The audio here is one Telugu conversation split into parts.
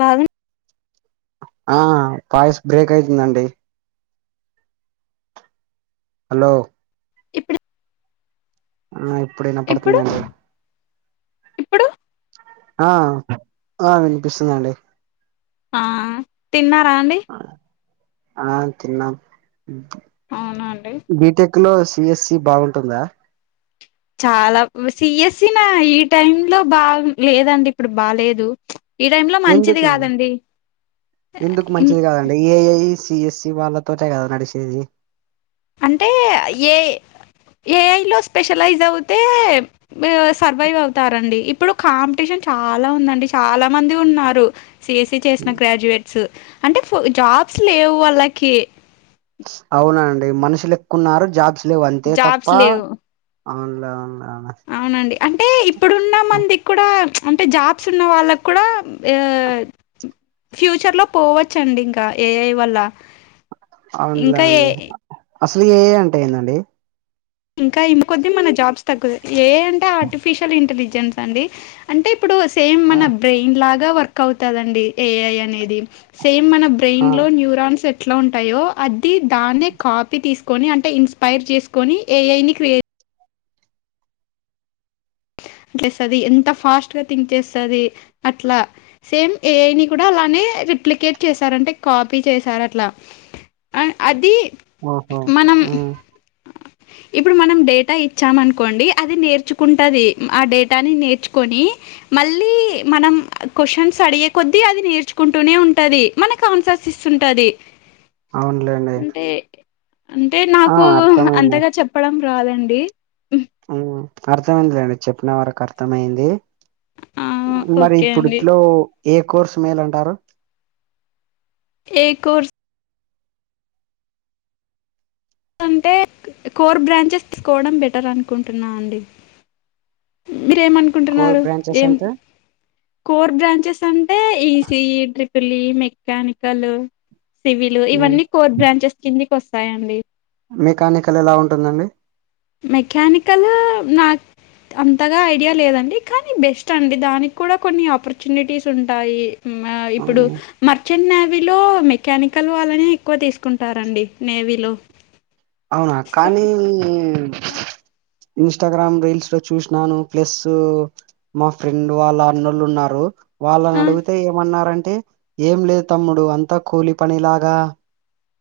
బాగు ఆ వాయస్ బ్రేక్ అయితుందండి హలో ఇప్పుడు ఆ ఇప్పుడిన ఇప్పుడు పడుతుందండి ఇప్పుడు ఆ ఆ వినిపిస్తుందండి ఆ తిన్నారా అండి ఆ తిన్నాము అవునా అండి బీటెక్ లో సిఎస్సి బాగుంటుందా అలా సిఎస్సి నా ఈ టైమ్ లో బా లేదండి ఇప్పుడు బాలేదు ఈ టైమ్ లో మంచిది ఎందుకండి కాదండి అంటే ఏఐ సిఎస్సి వాళ్ళతోటె కదా నడిచేది అంటే ఏ ఏఐలో స్పెషలైజ్ అవుతే సర్వైవ్ అవుతారండి ఇప్పుడు కాంపిటీషన్ చాలా ఉందండి చాలా మంది ఉన్నారు సిఎస్సి చేసిన గ్రాడ్యుయేట్స్ అంటే జాబ్స్ లేవు వాళ్ళకి అవునండి మనుషులు ఎక్కున్నారు జాబ్స్ లేవు అంతే తప్ప జాబ్స్ లేవు అవునలే అవునలేన అవునండి అంటే ఇప్పుడున్న మందికి కూడా అంటే జాబ్స్ ఉన్న వాళ్ళకు కూడా ఫ్యూచర్ లో పోవచ్చండి ఇంకా ఏఐ వల్ల అవునులే ఇంకా ఏ అండి అసలు ఏఐ అంటే ఎందండి ఇంకా ఇంకొద్ది మన జాబ్స్ తగ్గు ఏ అంటే ఆర్టిఫిషియల్ ఇంటెలిజెన్స్ అండి అంటే ఇప్పుడు సేమ్ ఆ మన బ్రెయిన్ లాగా వర్క్ అవుతదండి ఏఐ అనేది సేమ్ మన ఆ బ్రెయిన్ లో న్యూరాన్స్ ఎ ఎట్లా ఉంటాయో అది దాన్ని కాపీ తీసుకొని అంటే ఇన్స్పైర్ చేసుకొని ఏఐ ని క్రి అట్లీస్తది ఎంత ఫాస్ట్ గా థింక్ చేస్తది అట్లా సేమ్ ఏఐ ని కూడా అలానే డూప్లికేట్ చేసారంటే కాపీ చేసారు అట్లా అ అది ఓహో మనం ఉమ్ ఇప్పుడు మనం డేటా ఇచ్చమనుకోండి అది నేర్చుకుంటది ఆ డేటాని నేర్చుకొని మళ్ళీ మనం క్వశన్స్ అడిగే కొద్దీ అది నేర్చుకుంటూనే ఉంటది మనకు ఆన్ససిస్తుంటది అవునులేండి అంటే అంటే ఆ నాకు అర్థమైంది అంతగా చెప్పడం రాదండి అర్థమైందిదండి చెప్పిన వరకు అర్థమయింది ఆ మరి ఓకే అండి ఇప్పుడిట్లో ఏ కోర్సు మేలు అంటారు ఏకోర్స్ అంటే కోర్ బ్రాంచెస్ తీసుకోవడం బెటర్ అనుకుంటున్నా అండి కోర్ మీరేమనుకుంటున్నారు బ్రాంచెస్ ఏం అంటే కోర్ బ్రాంచెస్ అంటే E C E, triple E, mechanical civil హ్మ్. ఇవన్నీ కోర్ బ్రాంచెస్ కిందికి వస్తాయండి మెకానికల్ ఎలా ఉంటుందండి మెకానికల్ నాక్ అంతగా ఐడియా లేదండి కానీ బెస్ట్ అండి దానిక్కుడా కొన్ని ఆపర్చునిటీస్ ఉంటాయి ఉమ్ ఆ ఇప్పుడు హ్మ్. మర్చ్ తె నావీలో మెకానికల్ వాళ్ళనే ఎక్కువ తీసుకుంటారండి నేవీలో అవునా సో కానీ ఇన్స్టాగ్రామ్ రీల్స్ లో చూసినాను ప్లస్ మా ఫ్రెండ్ వాళ్ళ అన్నలున్నారు వాళ్ళనడుగితే ఏమన్నారంటే ఏం లేదు తమ్ముడు అంతా కూలి పని లాగా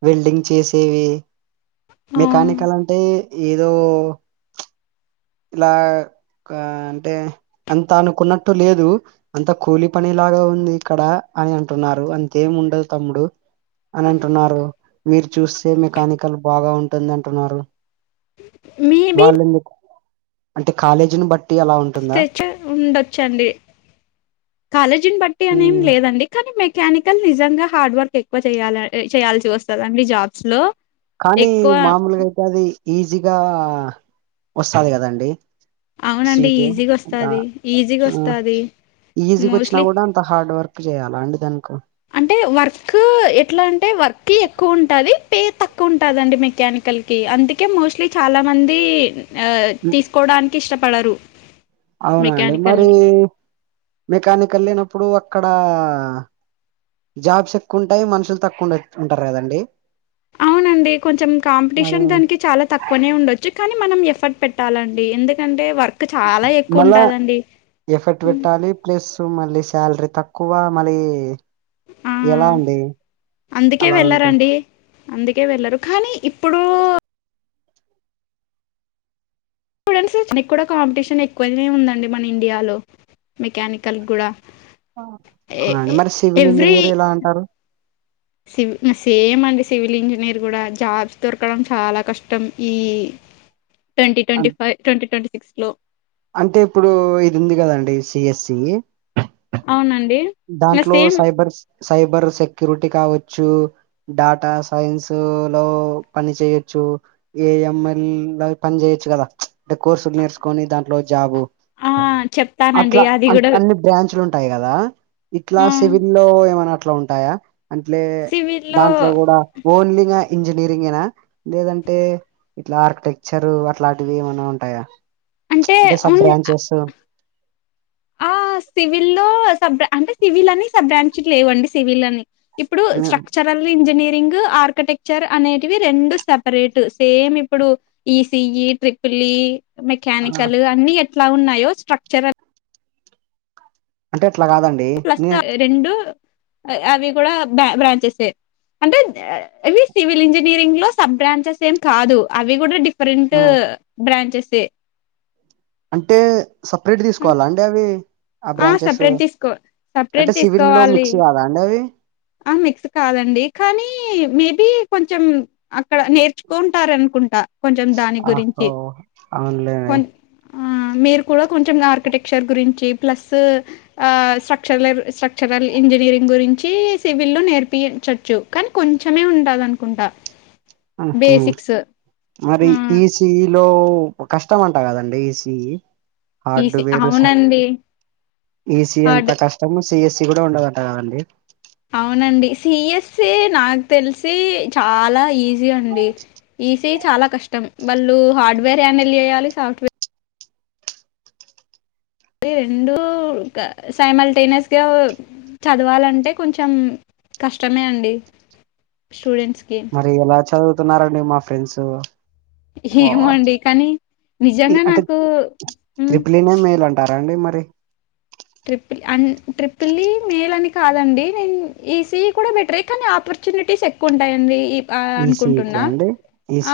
వెల్డింగ్ చేసేవి మెకానికల్ అంటే ఏదో ఇలా అంటే అంత అనుకున్నట్టు లేదు అంత కూలి పని లాగా ఉంది ఇక్కడ అని అంటున్నారు అంతేం ఉండదు తమ్ముడు అనన్టున్నారు మీరు చూస్తే మెకానికల్ బాగా ఉంటుంధంటున్నారు మేబీ వాళ్లెందుకు అంటే కాలేజీని బట్టి అలా ఉన్ తెచ్చే ఉండొచ్చండి కాలేజీని బట్టి అనేం ఉమ్ లేదండి కనీ మెకానికల్ నిజంగా హార్డ్ వర్క్ ఎక్కువ చేయాల చేయాల్సి వస్తదండి జాబ్స్ లో కానీ ఎక్కువ మామూలుగయితే అది ఈజీగా వస్తాది కదండి అవునండి సీటు ఈజీగా అ వస్తది ఈజీగా ఆ వస్తది ఈజీగొచ్చినా మోస్ట్లీ గూడ త హార్డ్ వర్క్ జేయ్యాలా అండి దానికు అంటే వర్క్ ఎట్లా అంటే వర్క్ ఎక్కువ ఉంటాది పే తక్కువుంటాదండి మెకానికల్ కి అందుకే మోస్ట్లీ చాలా మంది ఆ ఉమ్, తీసుకోడానికి ఇష్టపడరు అవునండి మెకానికల్ మరీ ని మెకానికల్ లేనప్పుడు అక్కడ జాబ్స్ ఎక్కువుంటాయి మనుషులు తక్కుఉండా ఉంటారు కదండి అవునండి డి కొంచెం మరి కాంపిటీషన్ దానికి చాలా తక్కువ వనే ఉండొచ్చు కనీ మనం ఎఫర్ట్ పెట్టాలండి ఎందుకంటే వర్క్ క్ చాలా ఎక్కువ మళ్ళా ఉంటాదండి ఎఫర్ట్ పెట్టాలి ప్లస్ మళ్ళీ శాలరీ తక్కువ మళ్ళీ ఆ ఎలా అండి అందుకే అలా ఉంటే వెళ్ళరండి అందుకే వెళ్లరు కానీ ఇప్పుడు స్టూడెంట్స్ నిక్కుడా కాంపిటీషన్ ఎక్కువనే ఉందండి మన ఇండియాలో మెకానికల్ గ్గుడా అవునా అండి మరి సివిల్ ఇంజనీర్ ఎలా అంటారు సివి ఇంగ సేమ్ అండి సివిల్ ఇంజనీర్ కూడా జాబ్స్ దొరకడం చాలా కష్టం ఈ ట్వంటీ ట్వంటీ అన్- ఫైవ్, ట్వంటీ ట్వంటీ సిక్స్ లో అంటే ఇప్పుడు ఇది ఉంది కదండి సి ఎస్ సి అవునండ్ దాంట్లో సైబర్ సైబర్ సెక్యూరిటీ కావచ్చు డాటా సైన్స్ లో పని చేయొచ్చు ఏ ఎం ఎల్ లాగ పని జేయొచ్చు కదా అంటే కోర్సులు నేర్చుకొని దాంట్లో జాబు ఆ అట్ల చెప్తానండి అది అన్ కూడా అన్ని బ్రాంచ్లుంట్ టాయి గదా ఇట్లా ఆ సివిల్ లో ఏమైనా అట్లా ఉంటాయా అంట్లే సివిల్లో దాంట్లో కూడా ఓన్లీగా ఇంజనీరింగేనా లేదంటే ఇట్లా ఆర్కిటెక్చర్ అట్లాంటివి ఏమైనా ఉంటాయా అంటే సబ్ బ్రాంచెస్ ఆ సివిల్ల్లో సబ్ అంటే సివిల్ అని బ్రాంచ్ లేవండి సివిల్ అని ఇప్పుడు స్ట్రక్చ రల్ ఇంజనీరింగ్ ఆర్కిటెక్చర్ అనేటివి రెండు సపరేట్ సేమ్ ఇప్పుడు ఈసఈ ట్రిపులీ మెకానికల్ అన్ని ఎట్లా ఉన్నాయో స్ట్రక్చరల్ అంటే అట్లా కాదండి ప్లస్ నేను రెండు అవి కూడా బ బ్రాంచెసే అంటే ఇవి సివిల్ ఇంజనీరింగ్ లో సబ్ బ్రాంచెస్ ఏం కాదు అవి కూడా డిఫ్ ఫరెంట్ ఆ, బ్రాంచెసే అంటే సపరేట్ తీసుకోవాలా అండి అవి ఆ బ్రాంచెస్ సపరేట్ తీసుకో అంటే సపరేట్ సివిల్ లో తీసుకోవాలి మిక్స్ కాదా అండి అవి ఆ మిక్స్ కాదండి కానీ మేబి కొంచెం అక్కడ నేర్చుకుంటారనుకుంటా కొంచెం దాని ఆహో గురించి అవునులేండి కొం ఆ మీరు కూడా కొంచెం ఆర్కిటెక్చర్ గురించి ప్లస్ ఆ స్ట్రక్చలర్ స్ట్రా లక్చరల్ ఇంజనీరింగ్ గురించి సివిల్ లో నేర్పించచ్చు కానీ కొంచమే ఉండాలనుకుంటా మరి ఆ ఈస్ట్ ఈలో కష్టం అంట కదండి ఈసిఈ హార్డ్ ఈసి వేరు అవునండి ఈసి అంత హార్డ్ కష్ట మీ సిఎస్సి కూడా ఉండదట కదండి అవునండి సిఎస్సి నాకు తెలిసి చాలా ఈజీ అండి ఈ ఈ చాలా కష్టం ఆ వాళ్ళు హార్డ్వేర్ హ్యాండిల్ చేయాలి సాఫ్ట్వేర్ ఈ రెండు సైమల్ టెనస్ గా చదవాలంటే కొంచెం కష్టమే అండి స్టూడెంట్స్ కి మరి ఎలా చదువుతున్నారండి మా ఫ్రెండ్స్ ఓ ఏమో అండి కానీ ఈ నిజంగా అంటే నాకు హ్మ్. త్రిపులినే మేల్ అంట్ టారండి మరి ట్రిపుల్ అం ట్రిపులీ మేలని కాదండి నేన్ ఈసీఈ కూడా బెటరే కానీ ఆపర్చునిటీస్ ఎక్ క్కుఉంటాయండి ఈసీఈకి అనుకుంటున్నా అండి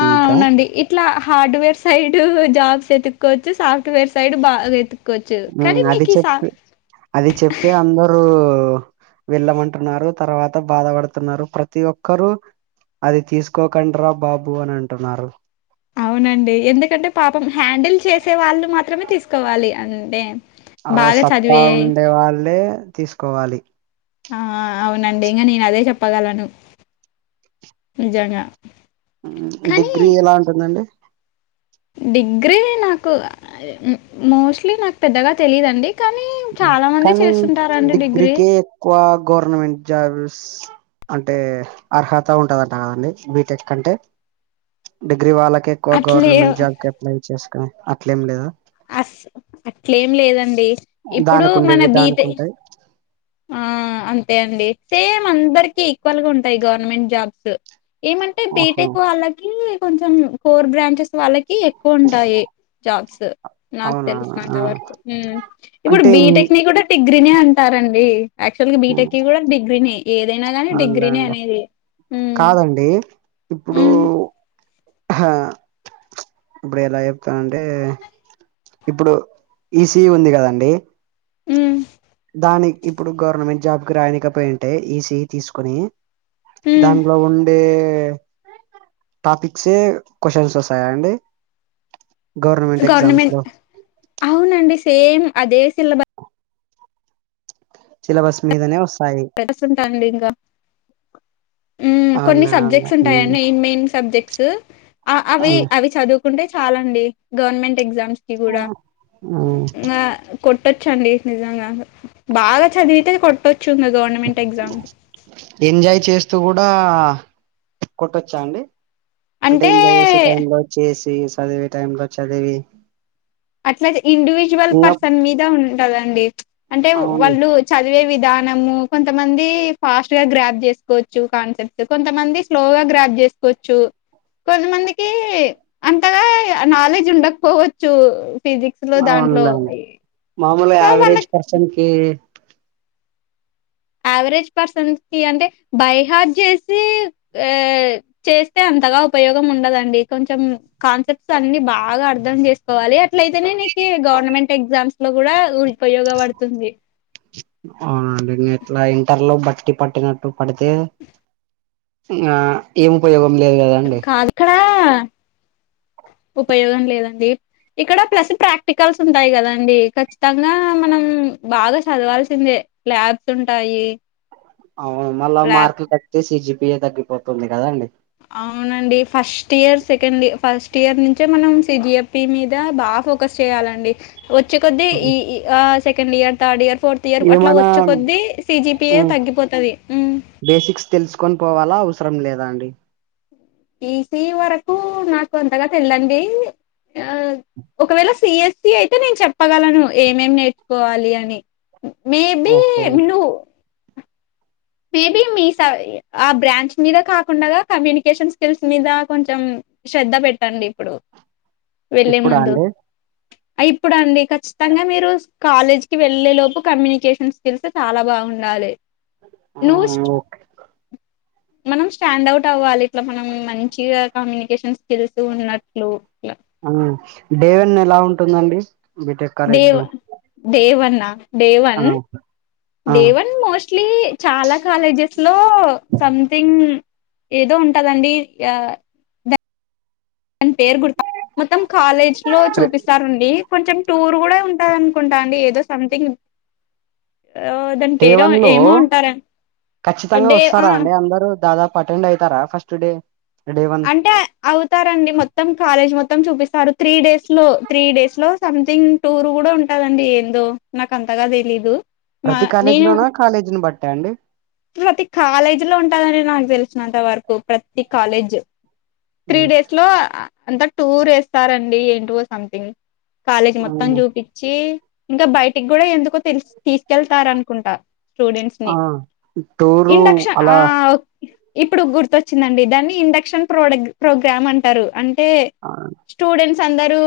ఆ అవునండి ఇట్లా హార్డ్వేర్ సైడ్ జాబ్స్ ఎతుక్కోవచ్చు సాఫ్ట్వేర్ సైడ్ బాగా ఎత్తు కొచ్చు కనీ ఉమ్, అది మీకి చెప్పి సాంగ్ అది చెప్పి అందరూ వెళ్ళమంటున్నారు తర్వాత బాధపడుతున్నారు ప్రతి ఒక్కరు అది తీసుకోకండ్రా బాబు అని అంటున్నారు అవునండి ఎందుకంటే పాపం హ్యాండిల్ చేసే వాళ్ళు మాత్రమే తీసుకోవాలి అంటే ఆ బాగా సత్తా చదివే ఉండే వాళ్ళే తీసుకోవాలి ఆ అవునండి ఇంకా నేను అదే చెప్పగలను నిజంగా కానీ డిగ్రీ ఎలా ఉంటుందండి డిగ్రీ నాకు మోస్ట్లీ నాకు పెద్దగా తెలిదండి కానీ డిగ్రీ. డిగ్రీకే ఎక్కువ గవర్నమెంట్ జాబ్స్ అంటే అర్హత ఉంటదంట కదండి బీటెక్ అంటే డిగ్రీ వాళ్ళకి ఎక్కువ అట్లే గవర్నమెంట్ జాబ్ కి అప్లై చేసుకుని అట్లేం లేదా అస్ అట్లేం లేదండి ఇప్పుడు దానికి మన ఉండేవి బీట్ దానికి ఉంటాయి ఆ అంతే అండి సేమ్ అందరికి ఈక్వల్ గా ఉంటాయి గవర్నమెంట్ జాబ్స్ ఏమంటే ఓహో బీటెక్ వాళ్ళకి కొంచెం కోర్ బ్రాంచెస్ వాళ్ళకి ఎ క్కువ ఉంటాయి జాబ్స్ నాక్ అవునా ఆ, తెలిసినంతవరకు మ్ ఇప్పుడు అంటే బీటెక్ ఇన్- ని కూడా డిగ్రీ నే అంటారండి యాక్చువల్గా బీటెక్ కి కూడా డిగ్రీనే ఏదైనా గానీ డిగ్రీనే అనేది ఏ ఇప్పుడు ఉమ్, హా ఇప్పుడు ఎలా చెప్తానంటే ఇప్పుడు ఈసీఇ ఉంది కదండి హ్మ్ దానికి ఇప్పుడు గవర్నమెంట్ జాబ్ కి రానికపోయింటే ఈసీఈ తీసుకుని ఉమ్. దాంట్లో ఉండే టాపిక్సే క్వశ్చన్స్ వస్తాయా అండి గవర్నమెంట్ ఎగ్జామ్స్ గవర్నమెం లో అవునండి సేమ్ అదే సిలబ సిలబస్ మీదనే వస్ పెడస్తుంటానండి ఇంకా హ్మ్ కొన్ని అవునులే అవునులే సబ్జెక్ట్స్ ఉంటాయండి మెయిన్ మెయిన్ సబ్జెక్ట్స్ ఆ అవి అవి చదువు కుంటే చాలండి గవర్నమెంట్ ఎగ్జామ్స్ కి కూడా మ్మ్ మ్మ్ ఆ కొట్టొచ్చండి నిజంగా బాగా చదివితే కొట్టొచ్చు ఇగ గవర్నమెంట్ ఎగ్జామ్ ఎంజాయ్ చేస్తూ కూడా కొట్టొచ్చా అండి అంటే చేసే టైం లో చేసే చదివే టైం లో చదివి అటు సైడ్ ఇండివిజువల్ ఇంగ పర్సన్ మీద ఉంటాదండి అంటే అవును వాళ్ళు చదివే విధానము కొంతమంది ఫాస్ట్ గా గ్రాప్ చేసుకోవచ్చు కాన్సెప్ట్ కొంతమంది స్లోగా గ్రాప్ చేసుకోవచ్చు కొంతమందికి అంతగా నాలెడ్జ్ ఉండకపోవచ్చు ఫిజిక్స్ లో దాంట్లో అవునులేండి మామూలుగా సో యావరేజ్ వాళ్ళకి పర్సన్ కి యావరేజ్ పర్సన్స్ కి అంటే బైహార్ట్ చేసి ఆ చేస్తే అంతగా ఉపయోగం ఉండదండి కొంచెం కాన్సెప్ట్స్ అన్ని బాగా అర్థం చేసుకోవాలి అట్లయితేనే నీకి గవర్నమెంట్ ఎగ్జామ్స్ లో కూడా ఉపయోగపడుతుంది అవునండి ఎట్లా ఇంటర్ లో బట్టి పట్టినట్టు పడితే ఇగ ఏం ఉపయోగం లేదు కదండి కాదు ఇక్కడ ఉపయోగం లేదండి ఇక్కడ ప్లస్ ప్రాక్టికల్స్ ఉంటాయి కదాండి ఖచ్చితంగా మనం బాగా చదవాల్సిందే ల్యాబ్స్ ఉంటాయి అవును మళ్ళ ల్యాబ్ మార్కులు తగ్గితే సిజిపిఏ తగ్గిపోతుంది కదండి అవునండి first year second first year నుంచే మనం సిజిఎపి మీద బాగా ఫోకస్ చేయాలండి వచ్చే కొద్దీ ఈ ఆ second year third year fourth year అట్లా ఏమైనా వచ్చే కొద్ద్దీ సిజిపియ మ్మ్ తగ్గిపోతది బేసిక్స్ తెలుసుకొని పోవాలా అవసరం లేదా అండి ఈ సీ వరకు నాకు అంతగా తెల్దండి ఆ ఒకవేళ సిఎస్సి అయితే నేను చెప్పగలను ఏమేం నేర్చుకోవాలి అని మేబి ఓహో మీరు మేబి మీ స ఆ బ్రాంచ్ మీద కాకుండగ కమ్యూనికేషన్ స్కిల్స్ మీద కొంచెం శ్రద్ధ పెట్టండి ఇప్పుడు వెళ్ళే ఇప్పుడా ముందు అండి ఇప్పుడు అండి ఖచ్చితంగా మీరు కాలేజీకి వెళ్ళే లోపు కమ్యూనికేషన్ స్కిల్స్ చాలా బాగుండాలి ఆ నూస్ట్ ఓకే మనం స్టాండ్ అవుట్ అవ్వాలి ఇట్లా మనం మంచిగా కమ్యూనికేషన్ స్కిల్స్ ఉన్నట్లు ఇలా హ్మ్ డే వన్ ఎలా ఉంటుందండి బీటెక్ కాలేజ్ డేవ లో డే వన్ డే ఆ వన్ ఆ డే వన్ మోస్ట్ ఇట్లీ చాలా కాలేజెస్ లో సంథింగ్ ఏదో ఉంటదండి ఆ దని పేరు గుత మొత్తం కాలేజీ లో రే- చూపిస్తారు అండి కొంచెం టూర్ కూడా ఉంటంది. అనుకుంటా అండి ఏదో సంథింగ్ దాని డే పేరు వన్ లో ఏమో ఉంటారు ఖచ్చితంగా డే వస్తారా ఆ అండి. అందరు దాదాపు అటెండ్ అయితారా ఫస్ట్ డే డే వన్ అంటే అవుతారండి మొత్తం కాలేజ్ మొత్తం చూపిస్తారు. త్రీ డేస్ లో త్రీ డేస్ లో సంథింగ్ టూర్ కూడా ఉంటదండి. ఏందో నాకు అంతగా తెలీదు మా ప్రతి కాలేజీ నేను లోన కాలేజీని బట్టా అండి ప్రతి కాలేజీ లో ఉంటందండి నాకు తెలిసినంత వరకు ప్రతి కాలేజ్ త్రీ ఉమ్, డేస్ లో అంత టూర్ వేస్తారండి. ఏంటో సంథింగ్ కాలేజీ మొత్తం ఉమ్, చూపించి ఇంకా బయటికి కూడా ఎందుకో తెలి తీ కేళ్తారూ అనుకుంట స్టూడెంట్స్ ని టు ఇండక్షన్ ఆ ఇప్పుడు గుర్తొచ్చిందండి. దాన్ని ఇండక్షన్ ప్రో ప్రోగ్రామ్ అంటారు. అంటే ఆ స్టూడెంట్స్ అందరు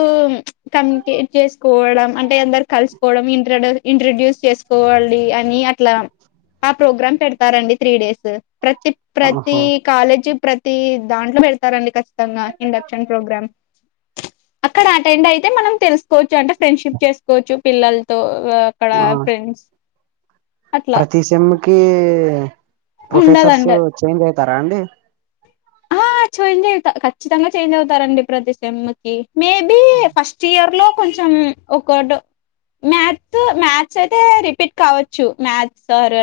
కమ్యూనికేట్ చేసుకోవడం అంటే అందరు కలిసుకోవడం. ఆ ఇంట్రడ్యూస్ చేసుకో కోవాలి. అని అట్లా ఆ ప్రోగ్రామ్ పెడతారండి. త్రీ డేస్ ప్రతి ప్రతి ఓహో కాలేజీ ప్రతి దాంట్లో పెడతారండి ఖచ్చితంగా ఇండక్షన్ ప్రోగ్రామ్ అక్కడ అటెండ్ అయితే మనం తెలుసుకోవచ్చు అంటే ఫ్రెండ్షిప్ చేసుకోవచ్చు పిల్లలతో అక్కడ ఆ ఫ్రెండ్స్ అట్లా ప్రతి సేమ్ మ్ కీ ప్రొఫెసర్స్ ఉండదండి చేంజ్ అయితారా అండి ఆ చేంజ్ అవుతరూ ఖచ్చితంగా చేంజ్ అవుతారండి ప్రతి సేమ్ మేబి ఫస్ట్ ఇయర్ లో కొంచం ఒకటి రెండు మ్యాథ్స్ మ్యాథ్స్ అయితే రిపీట్ కావోచ్చు మ్యాథ్స్ సర్